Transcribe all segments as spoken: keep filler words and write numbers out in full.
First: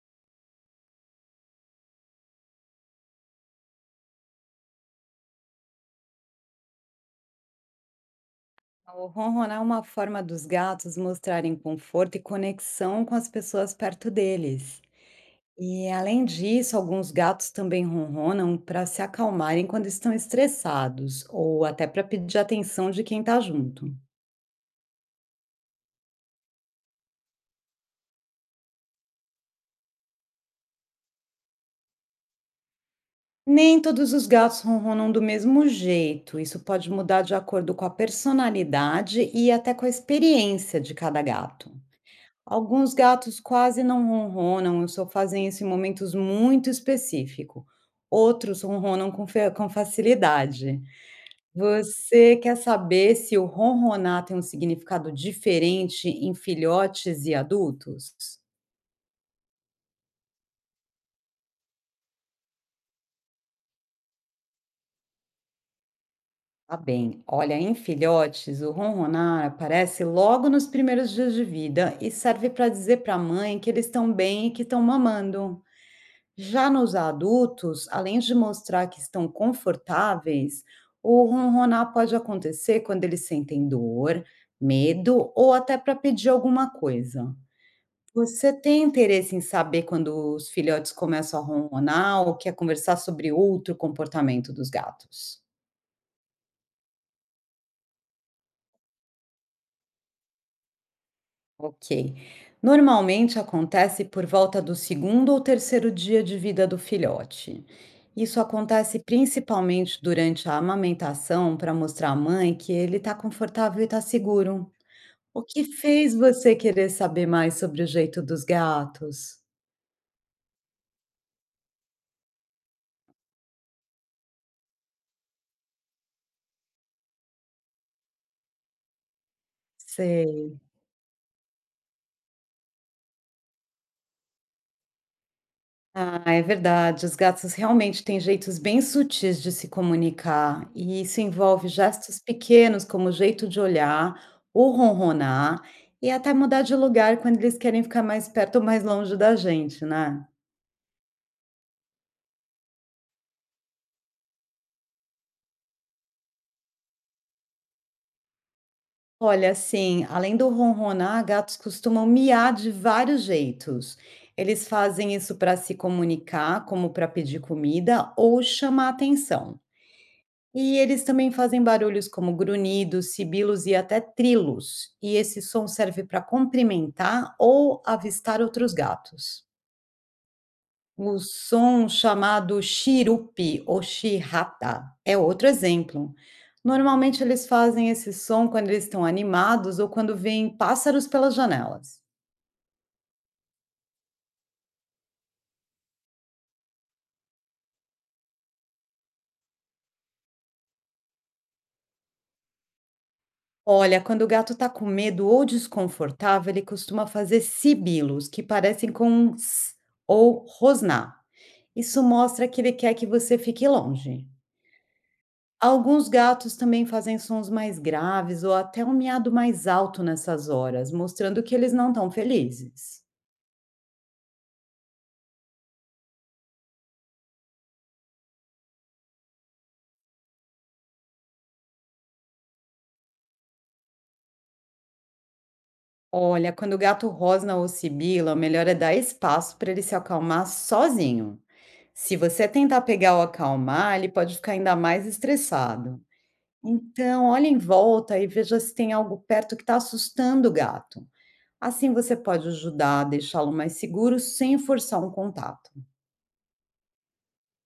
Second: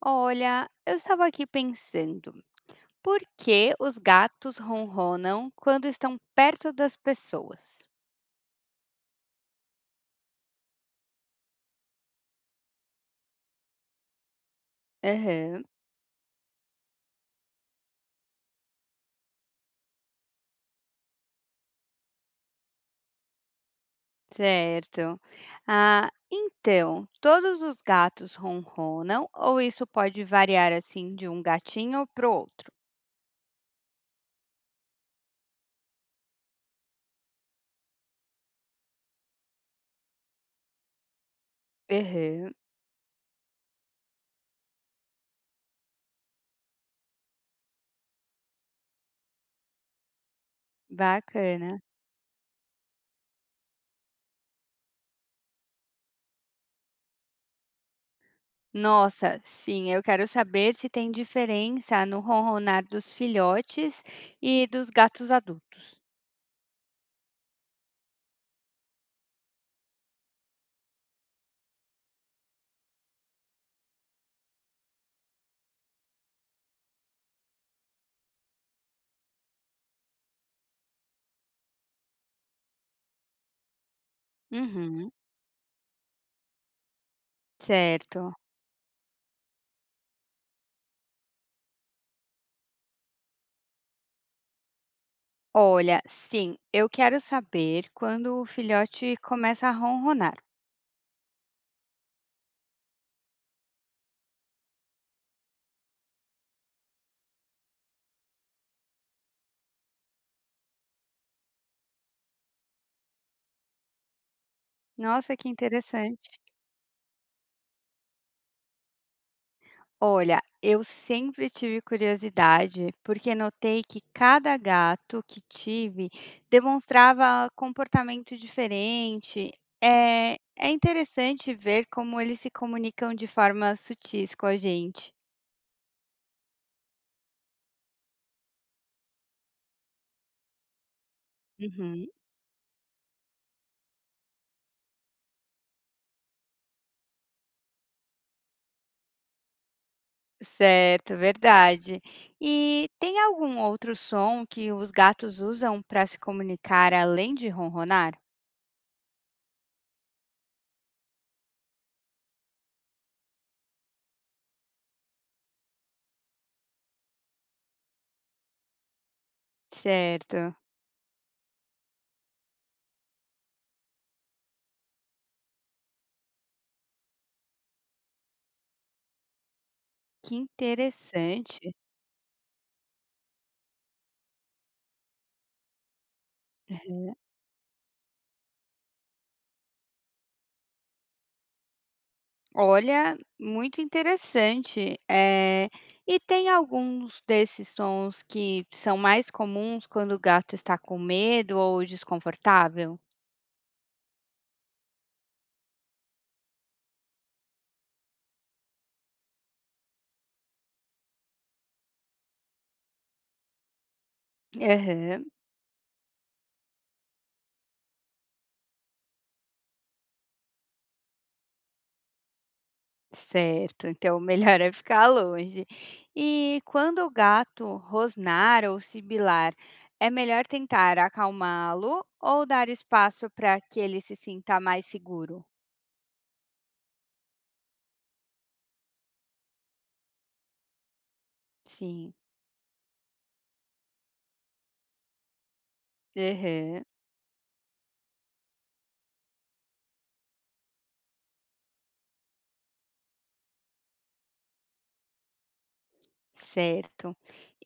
Olha, eu estava aqui pensando, por que os gatos ronronam quando estão perto das pessoas? O ronronar é uma forma dos gatos mostrarem conforto e conexão com as pessoas perto deles. Aham, E além disso, alguns gatos também ronronam para se acalmarem quando estão estressados ou até para pedir atenção de quem está junto. certo. Ah, então, todos os gatos ronronam ou isso pode variar assim de um gatinho para o outro? Nem todos os gatos ronronam do mesmo jeito, isso pode mudar de acordo com a personalidade e até com a experiência de cada gato. Aham, Alguns gatos quase não ronronam e só fazem isso em momentos muito específicos. Outros ronronam com, fe- com facilidade. bacana. Você quer saber se o ronronar tem um significado diferente em filhotes e adultos? Nossa, sim, eu quero saber se tem diferença no ronronar dos filhotes e dos gatos adultos. Tá bem, olha, em filhotes, o ronronar aparece logo nos primeiros dias de vida e serve para dizer para a mãe que eles estão bem e que estão mamando. Já nos adultos, além de mostrar que estão confortáveis, o ronronar pode acontecer quando eles sentem dor, Uhum, medo ou até para pedir alguma coisa. certo. Você tem interesse em saber quando os filhotes começam a ronronar ou quer conversar sobre outro comportamento dos gatos? Olha, sim, eu quero saber quando o filhote começa a ronronar. Ok. Normalmente acontece por volta do segundo ou terceiro dia de vida do filhote. Isso acontece principalmente durante a amamentação para mostrar à mãe que ele está confortável e está seguro. Nossa, O que que fez interessante. você querer saber mais sobre o jeito dos gatos? Olha, eu sempre tive curiosidade, porque notei que cada gato que tive demonstrava comportamento diferente. É, Sei. é interessante ver como eles se comunicam de formas sutis com a gente. Ah, é verdade. Os gatos realmente têm jeitos bem sutis de se comunicar, e isso envolve Uhum. gestos pequenos, como o jeito de olhar, ou ronronar, e até mudar de lugar quando eles querem ficar mais perto ou mais longe da gente, né? Certo, verdade. E tem algum outro som que os gatos usam para se comunicar além de ronronar? Olha, assim, além do ronronar, gatos costumam miar de vários jeitos. Eles fazem isso para se comunicar, como para pedir comida ou chamar atenção. Certo, E eles também fazem barulhos como grunhidos, sibilos e até trilos, e esse som serve para cumprimentar ou avistar outros gatos. que O interessante. som chamado chirupi ou chirrata é outro exemplo. Normalmente eles fazem esse som quando eles estão animados ou quando veem pássaros pelas janelas. Olha, muito interessante. É e tem alguns desses sons que são mais comuns quando o gato está com medo ou desconfortável? Olha, quando o gato está com medo ou desconfortável, ele costuma fazer sibilos que parecem com um ss ou rosnar. Isso mostra que ele quer que você fique longe. Aham. Alguns gatos também fazem sons mais graves ou até um miado mais alto nessas horas, mostrando que eles não estão felizes. Certo, então melhor é ficar longe. E quando o gato rosnar ou sibilar, é melhor tentar acalmá-lo ou dar espaço para que ele se sinta mais seguro? Olha, quando o gato rosna ou sibila, o melhor é dar espaço para ele se acalmar sozinho. Sim. Se você tentar pegar ou acalmar, ele pode ficar ainda mais estressado. Uhum, Então, olhe em volta e veja se tem algo perto que está assustando o gato. Assim você pode ajudar a deixá-lo mais seguro sem forçar um contato. certo.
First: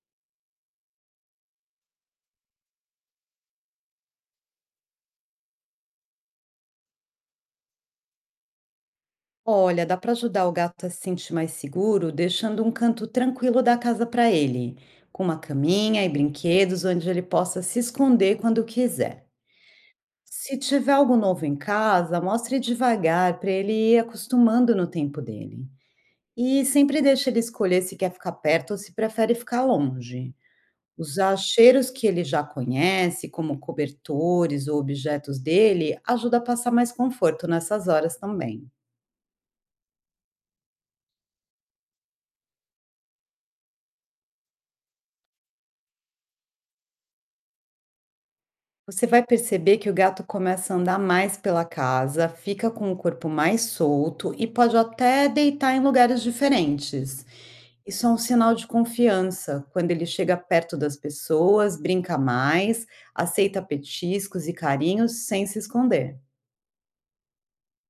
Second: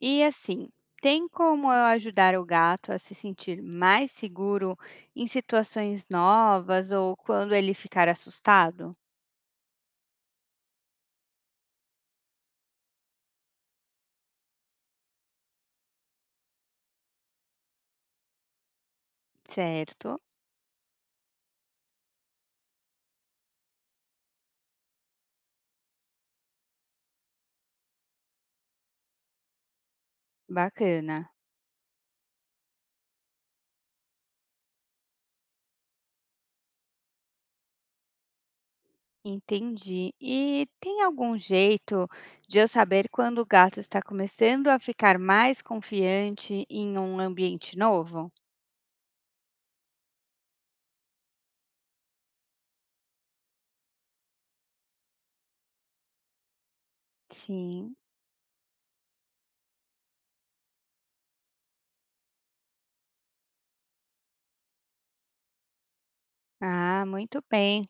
E assim, tem como eu ajudar o gato a se sentir mais seguro em situações novas ou quando ele ficar assustado? Olha, dá para ajudar o gato a se sentir mais seguro, deixando um canto tranquilo da casa para ele, com uma caminha e brinquedos onde ele possa se esconder quando quiser. Certo, Se tiver algo novo em casa, mostre devagar para ele ir acostumando no tempo dele. E sempre deixe ele escolher se quer ficar perto ou se prefere ficar longe. bacana. Usar cheiros que ele já conhece, como cobertores ou objetos dele, ajuda a passar mais conforto nessas horas também. Entendi. E tem algum jeito de eu saber quando o gato está começando a ficar mais confiante em um ambiente novo? Você vai perceber que o gato começa a andar mais pela casa, fica com o corpo mais solto e pode até deitar em lugares diferentes. Sim. Isso é um sinal de confiança. Quando ele chega perto das pessoas, brinca mais, aceita petiscos e carinhos sem se esconder. Ah, muito bem.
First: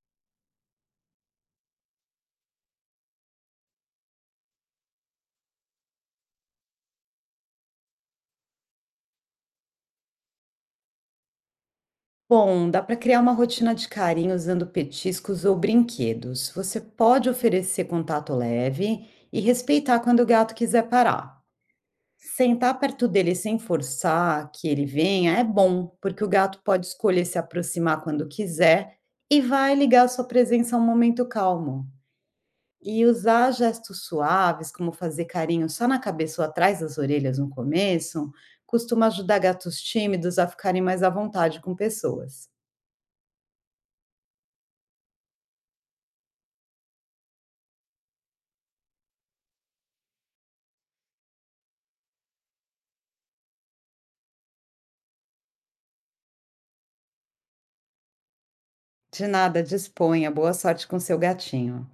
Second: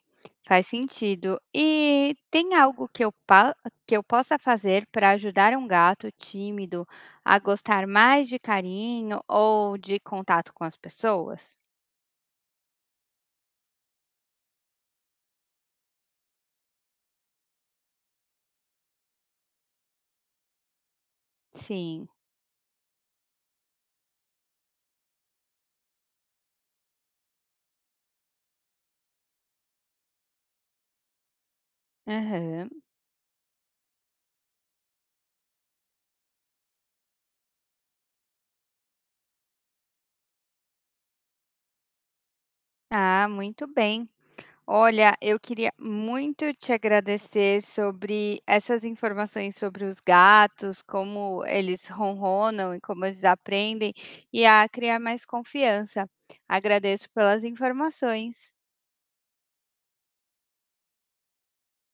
Faz sentido. E tem algo que eu, pa- que eu possa fazer para ajudar um gato tímido a gostar mais de carinho ou de contato com as pessoas? Bom, dá para criar uma rotina de carinho usando petiscos ou brinquedos. Você pode oferecer contato leve e respeitar quando o gato quiser parar. Sim. Sentar perto dele sem forçar que ele venha é bom, porque o gato pode escolher se aproximar quando quiser e vai ligar sua presença a um momento calmo. Aham. E usar gestos suaves, como fazer carinho só na cabeça ou atrás das orelhas no começo, costuma ajudar gatos tímidos a ficarem mais à vontade com pessoas. Ah, muito bem. Olha, eu queria muito te agradecer sobre essas informações sobre os gatos, como eles ronronam e como eles aprendem, e a criar mais confiança. Agradeço pelas informações. De nada, disponha. Boa sorte com seu gatinho.